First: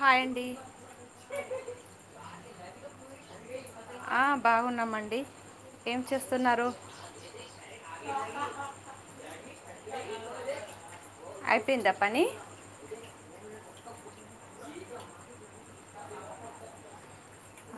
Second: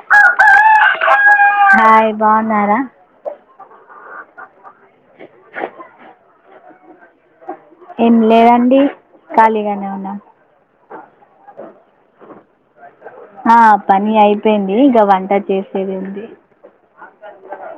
Hi అండి hi బాగున్నారా ఆ బాగున్నామండి ఏం చేస్తున్నారు ఏం లేదండి ఖాళీగానే ఉన్నాం ఆయిపోయిందా పని అ ఆ పని అయిపోయింది. ఇంకా వంట చేసేదెంది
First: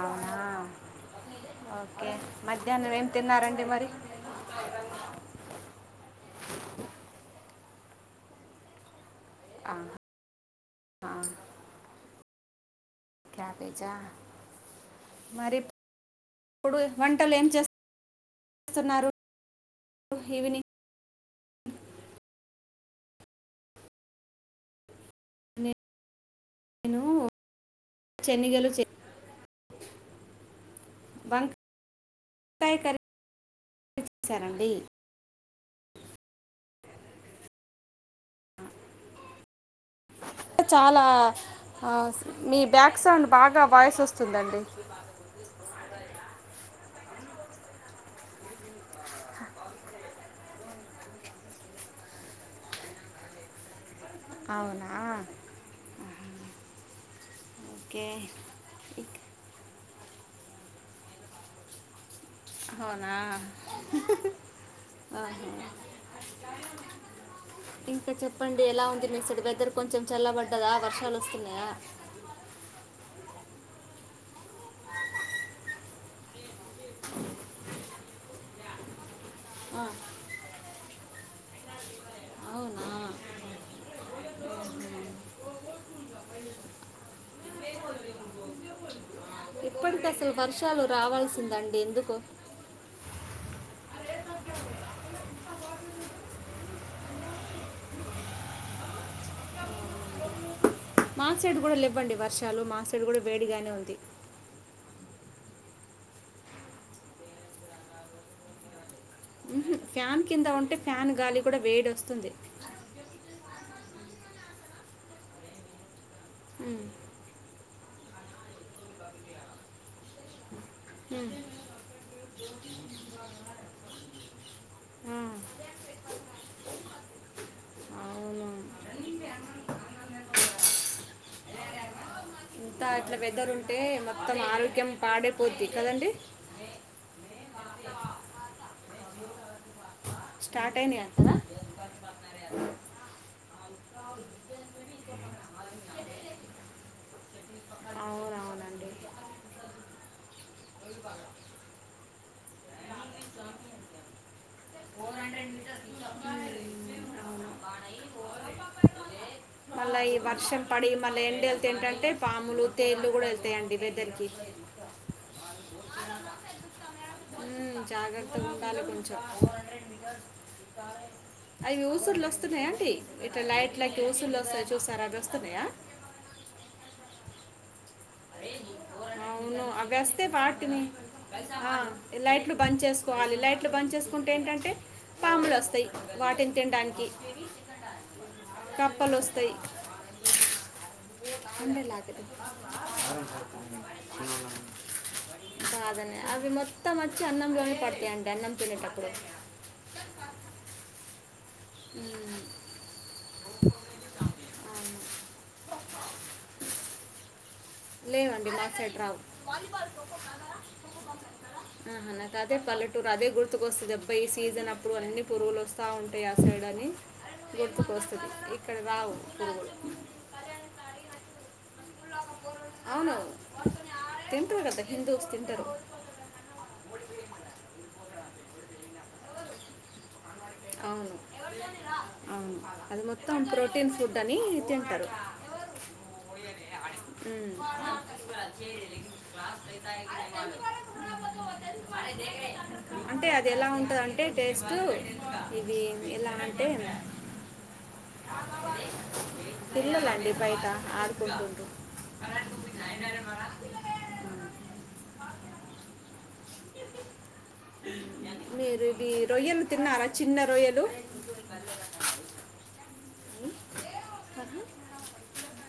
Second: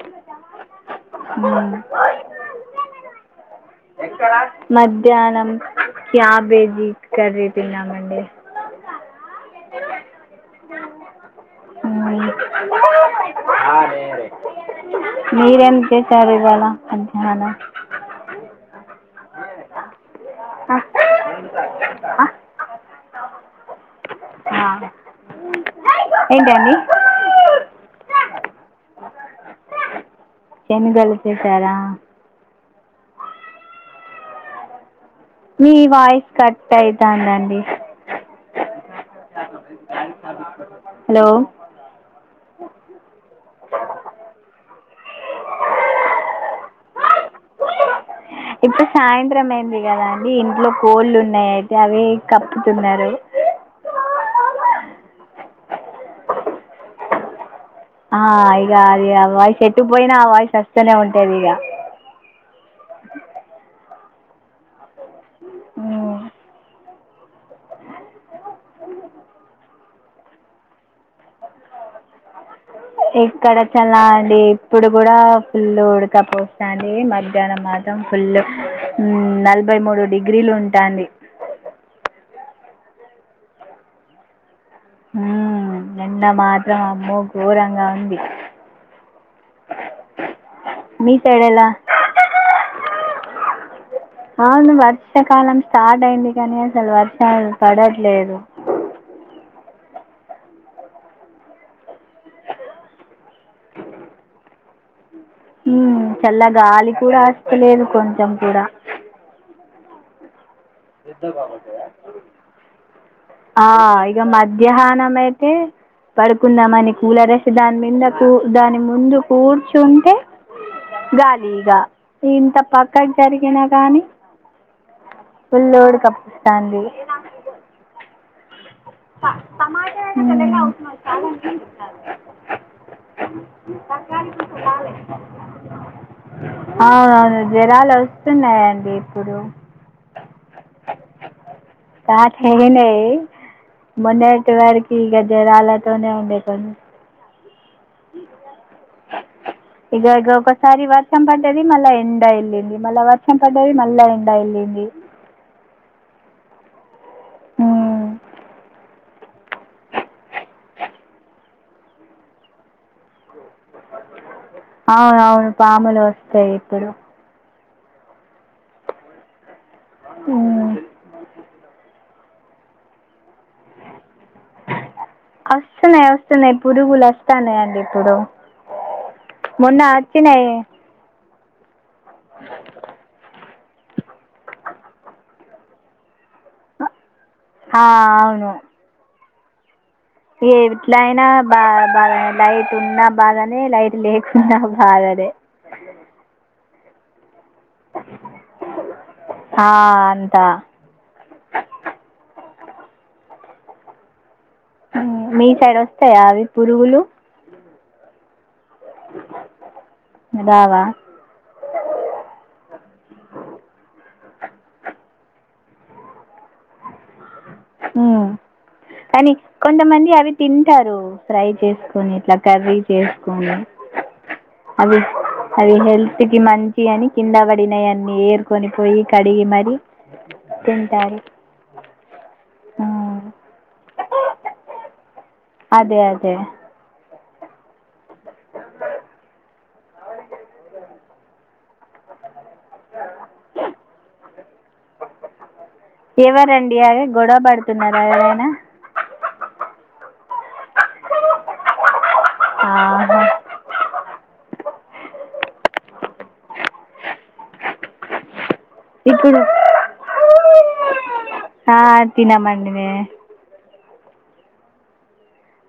అవునా మ్మ్. ఓకే మధ్యాహ్నం ఏం తిన్నారండి. మరి మధ్యాహ్నం క్యాబేజీ కర్రీ తిన్నమండి ఆ అ క్యాబేజా మరి మీరేం చేసారు ఇవాళ మధ్యాహ్నం స్తున్నారు. ఈవినింగ్ ఆ? ఆ. ఆ ఏంటిది అండి శనిగలు చె శనిగలు చేశారా స్థాయి కర చేసారండి మీ వాయిస్ కట్ అయితందండి హ్ అ చాలా మీ బ్యాక్ సౌండ్ బాగా వాయిస్ వస్తుందండి. ఇప్పుడు సాయంత్రం అయింది కదా అండి ఇంట్లో కోళ్ళు ఉన్నాయి అయితే అవి కప్పుతున్నారు. అవునా ఓకే ఆ ఇగా అది ఇక- ఆ వాయిస్ ఎటు పోయినా ఆ వాయిస్ వస్తనే ఉంటది. ఇగా ఆహా అ ఇంకా చెప్పండి ఎలా ఉంది మీక్సడు వెదర్ కొంచెం చల్లబడ్డదా వర్షాలు వస్తున్నాయా ఏక్కడ చాల్ల అండి ఇప్పుడు కూడా ఫుల్ ఉడకపోత కానీ మధ్యాహ్నం మాత్రం ఫుల్ నలభై ఆ, మూడు డిగ్రీలు ఉంటంది అవునా నిన్న మాత్రం అమ్మో ఘోరంగా ఉంది. అంత అసలు వర్షాలు మీ సైడ్ ఎలా రావాల్సిందండి. ఎందుకు అవును వర్షాకాలం స్టార్ట్ అయింది. కానీ అసలు వర్షాలు పడట్లేదు మాసెడ్ కూడా ఇవ్వండి వర్షాలు మాసైడ్ కూడా వేడిగానే ఉంది. ఉమ్ చల్ల గాలి కూడా వస్తలేదు కొంచెం కూడా న్ ఫ్యాన్ కింద ఉంటే ఫ్యాన్ గాలి కూడా వేడి వస్తుంది. ఆ ఇక మధ్యాహ్నం అయితే ఉమ్, పడుకుందాంమని కూలరేసి దాని మీద కూ దాని ముందు కూర్చుంటే ఉమ్. గాలి ఇగ ఇంత పక్కకు జరిగినా గానీ ఆ, ఫుల్ లోడు కన్పిస్తాంది. అవును మ్ టమాటా ఇంకా అట్లా వెదర్ ఉంటే మొత్తం ఆరోగ్యం పాడైపోద్ది కదండి అవునవును జ్వరాలు వస్తున్నాయండి ఇప్పుడు స్టార్ట్ అయినాయ అసలు టార్చ్ ఎయ్యలే మొన్నెటి వరకు ఇక జ్వరాలతోనే ఉండే కొన్ని అవునవును ఇగ ఇగ ఒకసారి వర్షం పడ్డది. మళ్ళా ఎండ వెల్ళింది మళ్ళా వర్షం పడ్డది మళ్ళా ఎండ వెల్ళింది. ఫోర్ హండ్రెడ్ మీటర్ తప్పాల మ్ మళ్ళా ఈ వర్షం పడి మళ్ళీ ఎండా వెళ్తా ఏంటంటే పాములు తేళ్లు కూడా వెళ్తాయండి వెదర్ కి అవును అవును పాములు వస్తాయి ఇప్పుడు. జాగ్రత్తగా ఉండాలి కొంచెం. ఉమ్. అవి ఊసుర్లు వస్తున్నాయా అంటీ, ఇలా లైట్ లైట్ ఊసుర్లు వస్తున్నాయా? వస్తాయి చూసారా అవి వస్తున్నాయి వస్తున్నాయి పురుగులు అస్తాయానయ అండి ఇప్పుడు. అవును మొన్న అవిస్తే వచ్చినాయి వాటిని లైట్లు బంద్ చేసుకోవాలి లైట్లు బంద్ చేసు కుంటే ఏంటంటే పాములు వస్తాయి వాటిని తినడానికి. ఆ అవును కప్పలు వస్తాయి ఎట్ల అయినా బా ఉండేలాగదు బాదనే లైట్ ఉన్నా బాధనే లైట్ లేకున్నా బాధనే కాదనే, అవి మొత్తం వచ్చి అన్నంలొనే పడతాయిండి అన్నం తినేటప్పుడు. ఆ అంతా మ్ అవును. మీ సైడ్ వస్తాయా అవి పురుగులు? లేవండి మా సైడ్ రావు. రావా ఆహా! నాకు అదే పల్లెటూరు అదే గుర్తుకొస్తుంది అబ్బా ఈ సీజన్ అప్పుడు అన్నీ పురుగులు వస్తా ఉంటాయి. అంటే యాసైడ్న రావు కానీ పురుగులు కొంతమంది అవి తింటారు ఫ్రై చేసికొని. కొని ఇట్లా కర్రీ అవును చేసుకొని తింటారు కదా అవి హిందూస్ తింటారు అవి హెల్త్ హెల్త్ కి మంచి అని కింద పడినయన్నీ ఏరుకొని పోయి కడిగి మరి అవును తింటారు అవును అది ఉమ్ మొత్తం ప్రోటీన్ ఫుడ్ అని తింటారు. అదే అదే మ్ అంటే అది ఎలా ఉంటాదంటే టేస్ట్ ఇది ఏలా అంటే ఎవరండి అదే గొడవ పడుతున్నారా ఎవరైనా పిల్లలండి బయట ఆడుకుంటుడ్రు ఆహ మీరు ఇవి ఇప్పుడు రొయ్యలు తిన్నారా, చిన్న రొయ్యలు? ఆ తినమండిమే ఆ,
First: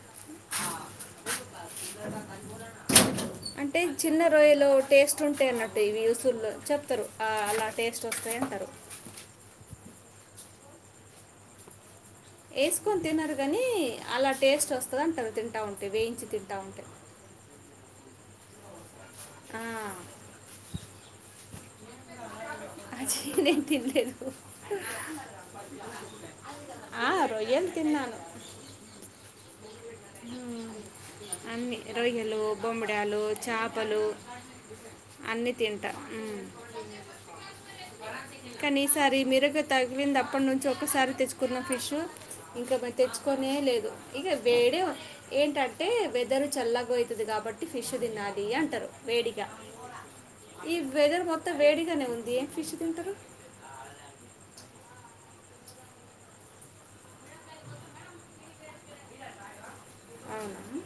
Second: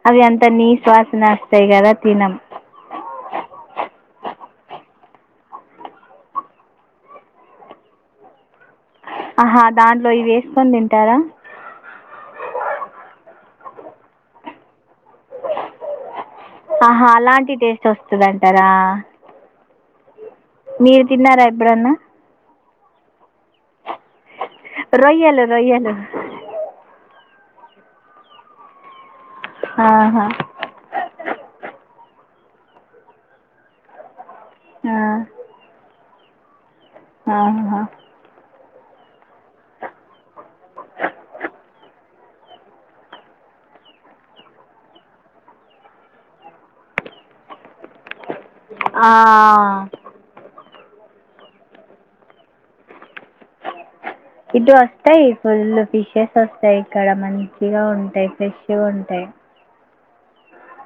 అవి అంతా నీచువాసన [unintelligible] ట్ అంటే చిన్నరొయ్యలు టేస్ట్ ఉంటాయి అన్నట్టు, ఇవి ఉసుర్లు చెప్తారు, అలా టేస్ట్ వస్తాయి అంటారు. ఆహా దాంట్లో ఇవి వేసుకొని తింటారా? వేసుకొని తినరు గాని, అలా టేస్ట్ వస్తది అంటారు తింటా ఉంటే, వేయించి తింటా ఉంటె. ఆహా అలాంటి టేస్ట్ వస్తుదంటారా? ఆ మీరు తిన్నారా ఎప్పుడన్నా? అది నేను తిన్లేదు రొయ్యలు రొయ్యలు ఆ రొయ్యలు తిన్నాను. ఆహా మ్మ్. అన్ని రొయ్యలు, బొమ్మిడాలు, చేపలు ఆ, అన్ని తింటా ఆహా కానీ ఈసారి మెరుగ తగిలింది, అప్పటినుంచి ఒక్కసారి తెచ్చుకున్న ఫిష్ ఇంకా మరి తెచ్చుకొనే లేదు ఇక వేడే ఏంటంటే వెదరు చల్లగావుతుది కాబట్టి ఫిష్ తినాలి. టీ అంటరు ఆ, వేడిగా ఈ వెదర్ మొత్తం వేడిగానే ఉంది, ఫిష్ తింటారు ఇటు వస్తాయి, ఫుల్ ఫిషెస్ వస్తాయి. ఇక్కడ మంచిగా ఉంటాయి, ఫ్రెష్గా ఉంటాయి. అవును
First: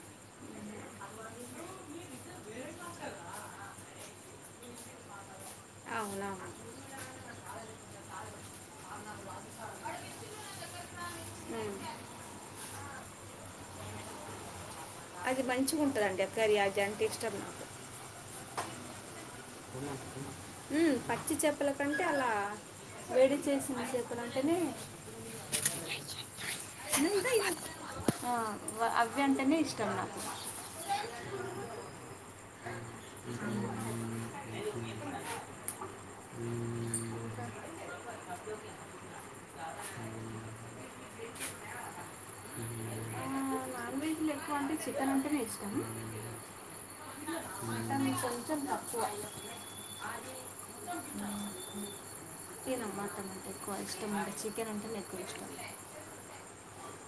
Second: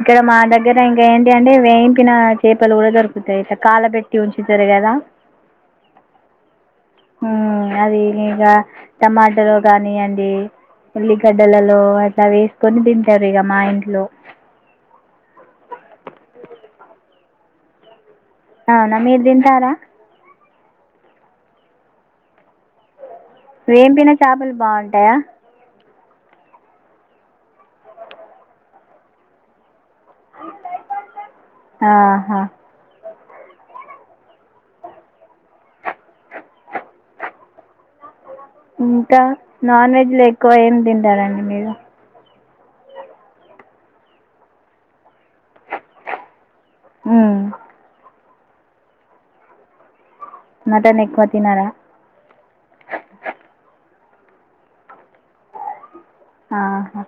ఇక్కడ మా దగ్గర ఇంకా ఏంటి అంటే వేయించిన చేపలు కూడా దొరుకుతాయి, ఇట్టా కాలబెట్టి ఉంచుతారు కదా. అవునా హు అదీనీగ టమా టలో కానియ్యండి, ఉమ్. ఉల్లిగడ్డలలో అట్లా వేసుకొని తింటారు ఇక మా ఇంట్లో అది మంచిగుంటదండి ఆ కర్రీ, అది అంటే ఇష్టం నాకు అవునా, మీరు తింటారా? ఊ పచ్చిచేపల కంటే అలా వేడి చేసిన వేంపిన చేపలు అంటేనే బాగుంటాయా ఆ అవ్వంటేనే ఇష్టం నాకు. ఆహా [inaudible] ఇంకా నాన్ వెజ్లో ఎక్కువ ఏం తింటారంండి మీరు? ఉమ్ నాన్ వెజ్లో ఎక్కువ అంటే చికేన్ అంటేనే ఇష్టం. ఉమ్ మటన్ కొంచెం తక్కువ మటన్ ఎక్కువ తినరా? మటన్ ఎక్కువ ఇష్టం ఉండదు, చికెన్ అంటేనే ఎక్కువ ఇష్టం. ఆహా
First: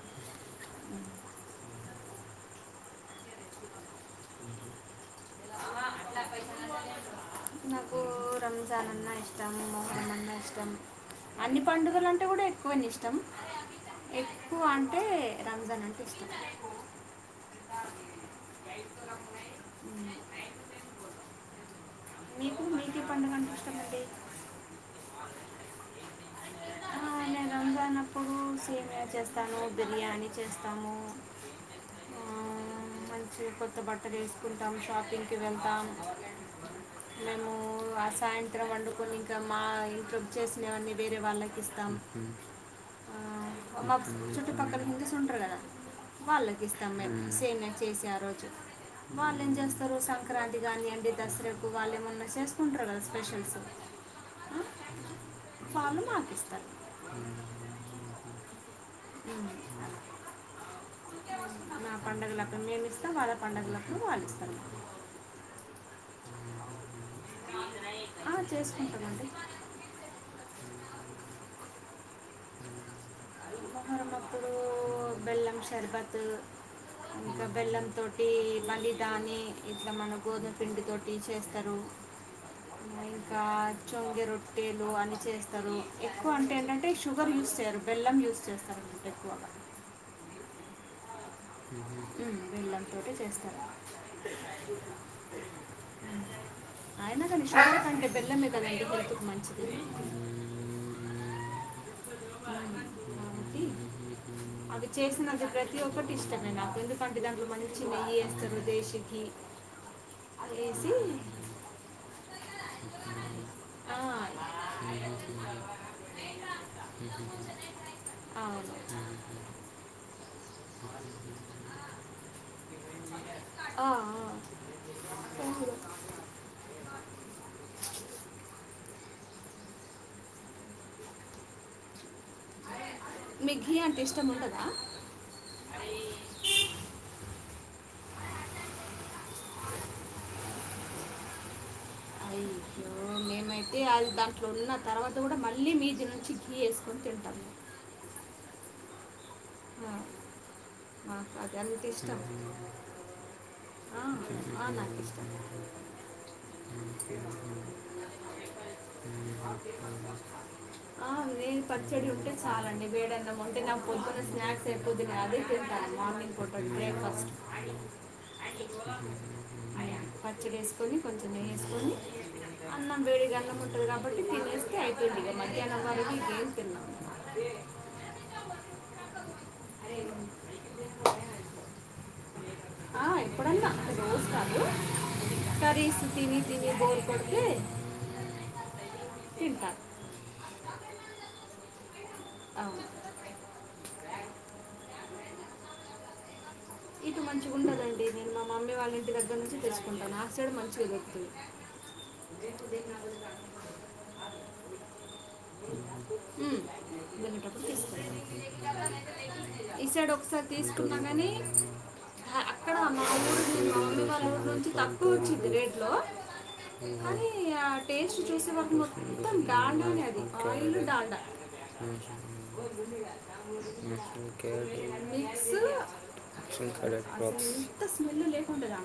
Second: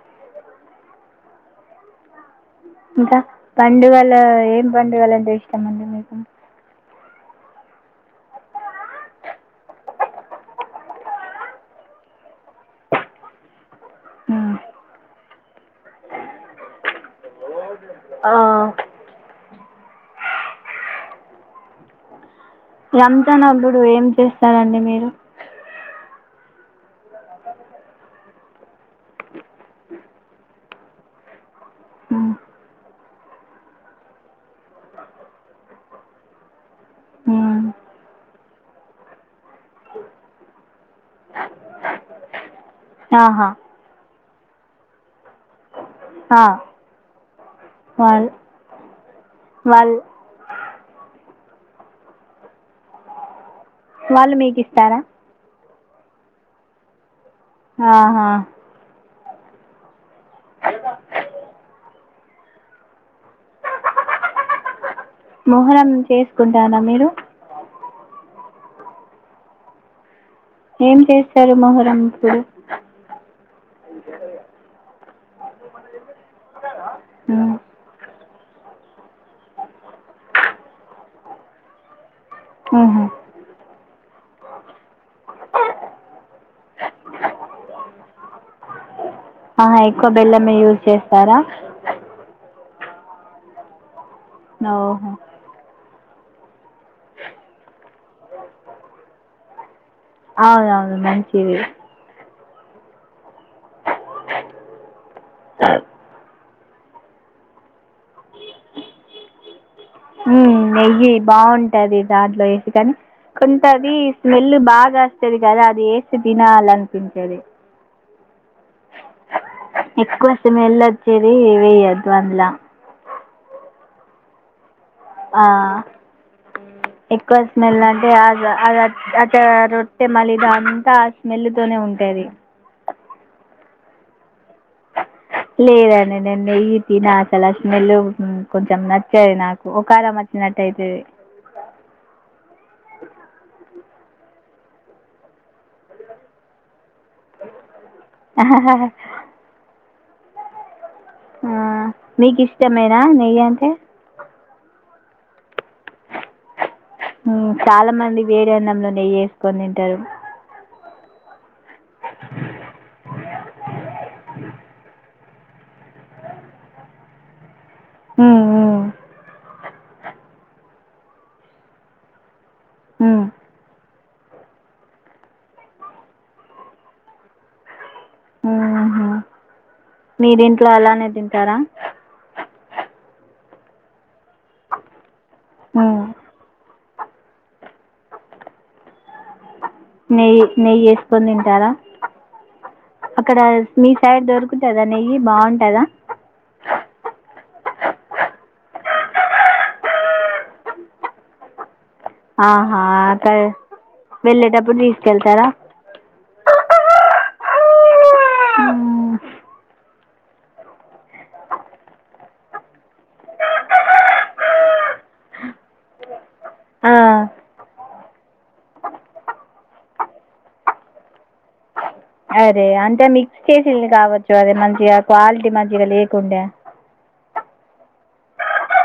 ఇంకా పండుగలో ఏం పండుగలు అంటే ఇష్టం అండి మీకు నాకు రంజాన్ అన్నా ఇష్టం మోహరమ్ అన్నా ఇష్టం అన్ని పండుగలంటే కూడా ఎక్కువని ఇష్టం మ్మ్. ఎక్కువ అంటే రంజాన్ అంటే ఇష్టం ఆ మీకు మీకు ఏ పండుగ రంజాన్ అంటే ఇష్టం అల్లుడు ఏం అండి చేస్తారండి మీరు ఆ నేను రంజానప్పుడు సేమియా చేస్తాను బిర్యానీ చేస్తాము అ ఆ మంచి కొత్త బట్టలు వేసుకుంటాం షాపింగ్కి వెళ్తాం మేము మ్మ్. ఆ సాయంత్రం వండుకొని ఇంక మా కుక్ చేసినవన్నీ వేరే వాళ్ళకి ఇస్తాం ఆహా ఆ, మా చుట్టుపక్కల హిందూస్ ఉంటారు కదా ఆ, వాళ్ళకి ఇస్తాం మేము సేమ్యా చేసి ఆ వాళ్ళు రోజు వాళ్ళు ఏం చేస్తారు వాళ్ళు సం సంక్రాంతి కానీయండి దసరకు వాళ్ళ ఏమన్నా చేసుకుంటారు కదా స్పెషల్స్ వాళ్ళు మీకు ఇస్తారా వాళ్లు మాకిస్తారు ఆహా మ్ అ నా పండుగలప్పుడు మేం ఇస్తాం వాళ్ళ పండుగలప్పుడు వాళ్లు ఇస్తారు మొహరం చేసుకుంటారా మీరు ఆ చేసుకుంటమండి ఏం చేస్తరు మొహరం అప్పుడు మొహరం అప్పుడు బెల్లం షర్బత్ ఇంకా మ్మ్. బెల్లం తోటి మళిదాని ఇట్లా మన గోధుమ పిండి తోటి చేస్తరు మ్ ఇంకా చొంగె రొట్టెలు అన్ని చేస్తరు ఎక్కువ అంటే ఏంటంటే షుగర్ యూస్ చేయరు బెల్లం యూజ్ చేస్తరు ఎక్కువ ఆ ఎక్కువ బెల్లమే యూజ్ చేస్తారా మ్ బెల్లం తోటే చేస్తారా నో హో అయినా కాని షుగర్ కంటే బెల్లమే కదండి హెల్త్కి మంచిది అవునవును మంచిది అవి చేసినది ప్రతి ఒక్కటి ఇష్టమే నాకు ఎందుకంటే దాంట్లో మంచి నెయ్యి ఏస్తరు దేశికిి మ్మ్ నెయ్యి బావుంటది దాంట్లో ఏసి కాని కొంతది ఆ, స్మెల్ బాగా వస్తది కదా అది ఏసి తినాల అవును ఎక్కువ స్మెల్ వచ్చేది వేయొద్దు అందుల అ ఆ ఆ ఎక్కువ స్మెల్ అంటే అద అదా అ రొట్టె మళ్ళి అంతా ఆ స్మెల్ తోనే ఉంటది మీకీ గీ అంటే ఇష్టం ఉండదా లేదండి నేను నెయ్యి తిన చాలా స్మెల్ కొంచెం నచ్చది నాకు ఒకారమొచ్ చినట్టైతది అయ్యో మేమైతే అది దాంట్లో ఉన్న తర్వాత కూడా మళ్ళీ మీది నుంచి ఘీ ఏసుకొని తింటాం. ఆహహ న ఆ నీకిష్టమేనా నెయ్యంటే ఆ ఆ నాకిష్టమే అఊ చాలా మంది వేడి అన్నంలో నెయ్యి ఏసుకొని తింటారు ఆ మేయిన్ పచ్చడి ఉంటే చాలండి వేడన్నం ఉంటే నా పొద్దున స్నాక్స్ ఎక్కువ తిన అదే తింటాను మార్నింగ్ పూట బ్రేక్ ఫాస్ట్. ఉమ్ పచ్చడేసుకోని కొంచెం నెయ్యేసుకొని. అన్నం ఉమ్ వేడిగా అన్నం ఉంటది కాబట్టి తినేస్తే అయిపోయిద్ది ఇగ మధ్యాహ్నం వరకు ఇంక ఏం తిన్ను. అక్కీ మీదింట్లో అలానే తింటారా ఆ ఎప్పుడన్నా అంటె రోజ్ కాదు కర్రీస్ ఉమ్ తిని తిని బోర్ కొడితే తింటాన్. నెయ్యి నెయ్యి ఏసుకొని తింటారా అవును అక్కడా మీ సైడ్ దొరుకుతదా నెయ్యి బావుంటదా. ఇటు మంచిగ ఉండదండి నేను మా మమ్మీ వాళ్ళ ఇంటి దగ్గర నుంచి తెచ్చుకుంటాను ఆ సైడ్ మంచిగ దొరుకుతది. ఆహా కదే వెళ్ళేటప్పుడు తీసుకెళ్తరా. ఊ వెళ్ళేటప్పుడు తీసుకెళ్తా. మ్మ్. ఈ సైడు ఒకసారి తీసుకున్నా కానీ ఆ అక్కడా మాఊరు మామమ్మి వాళ్ళ ఊరు నుంచి తక్కువొచ్చిద్ది రేట్ లో. ఆ కానీ ఆ టేస్ట్ చూస్తే మటుకు మొత్తం డాల్డా నే అది. ఆయిలు డాల్డా అరే అంటే మిక్స్ చేసింది కావచ్చు అది మంచిగా క్వాలిటీ మిక్సూ మంచిగా లేకుండే అసలు ఇంత స్మెల్లు లేకుంటదా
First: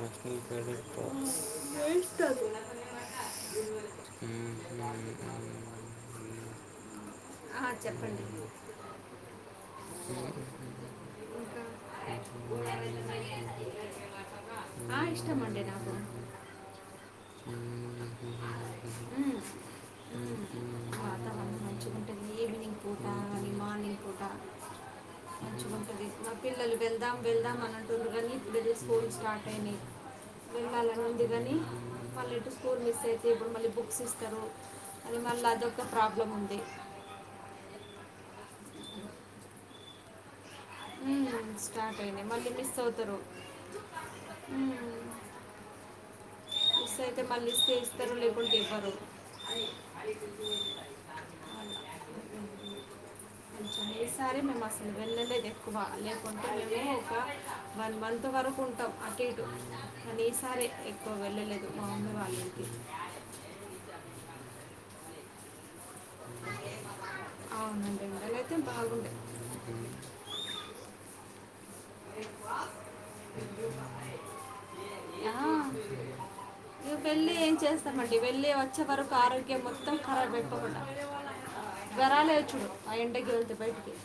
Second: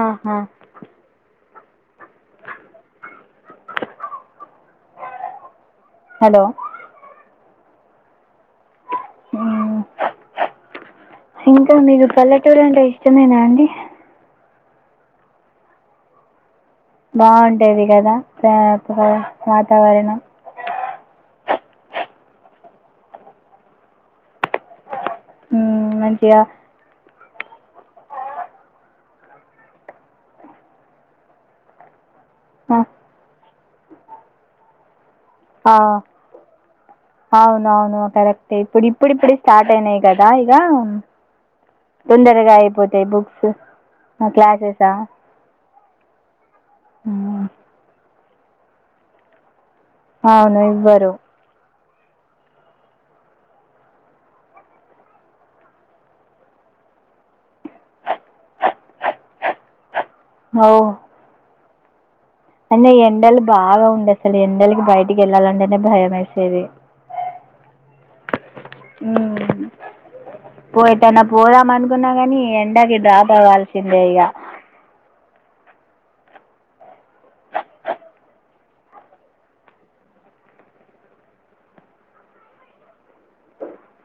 ఆహా అదీ ఉ హు హు హలో ఆహ చెప్పండి మ్మ్. అ ఇంకా మీకు పల్లెటూరు అంటే ఇష్టమేనా అండి ఆ ఇష్టమండి నాకు బాగుంటది ఉమ్. గదా [unintelligible] వాతావరణం ఉమ్. వాతావరణం మంచిగ ఉంటుంది ఈవినింగ్ పూటా కానీ మార్నింగ్ పూటా. మ్మ్, మంచిగుంటది మా మంచిగా పిల్లలు వెళ్దాం వెళ్దాం అని అంటుర్రు గానీ ఇప్పుడీల్ల స్కూల్ స్టార్ట్ అయినయ్. వెళ్లాలని ఉంది గానీ మళ్ళ ఇటు ఆ, స్కూల్ మిస్ అయితే ఇప్పుడు మళ్ళీ బుక్స్ ఇస్తరు. అది మళ్ళ అది ఆ, ఒక ప్రాబ్లం ఉంది అవునవును కరక్టే ఇప్పుడు ఇప్పుడు ఇప్పుడు స్టార్ట్ అయినయి కదా ఇగా. ఉమ్, స్టార్ట్ అయినాయి మళ్ళీ తొందరగా మిస్ అయిపోతయి అవుతారు బుక్స్ ఆ క్లాసెసా ఉమ్, మిస్ అయితే మళ్ళ ఇస్తే ఇస్తరు లేకుంటే ఇవ్వరు అవును ఇవ్వరు కొంచెం ఈసారే మేము అస్సలు వెళ్ళలేదు ఎక్కువా లేకుంటే మేమే ఒకా వన్ మంత్ వరకు ఉంటాం అటు ఇటు కానీ ఈసారే ఎక్కువ వెళ్ళలేదు మా అమ్మ వాళ్ళ ఇంటికి అయినా ఈ ఎండల్ బాగా ఉండే అస్సలు ఎండలకి బయటికి ఎళ్ళాలంటేనే భయం. వేసేది అవునండి ఎనగలేతే బాగుండే పోయేటన్న పోదాం అనుకున్నా కాని ఎండకి డ్రాప్ అవ్వాల్సిందే ఇక ఆ అ పెళ్లి ఏం చేస్తామండి వెళ్ళి వచ్చే వరకు ఆరోగ్యం మొత్తం ఖరాబ్ అయిపోకుండా దరవలేదు చూడు ఆ ఇంటి కేళ్తే బయటికి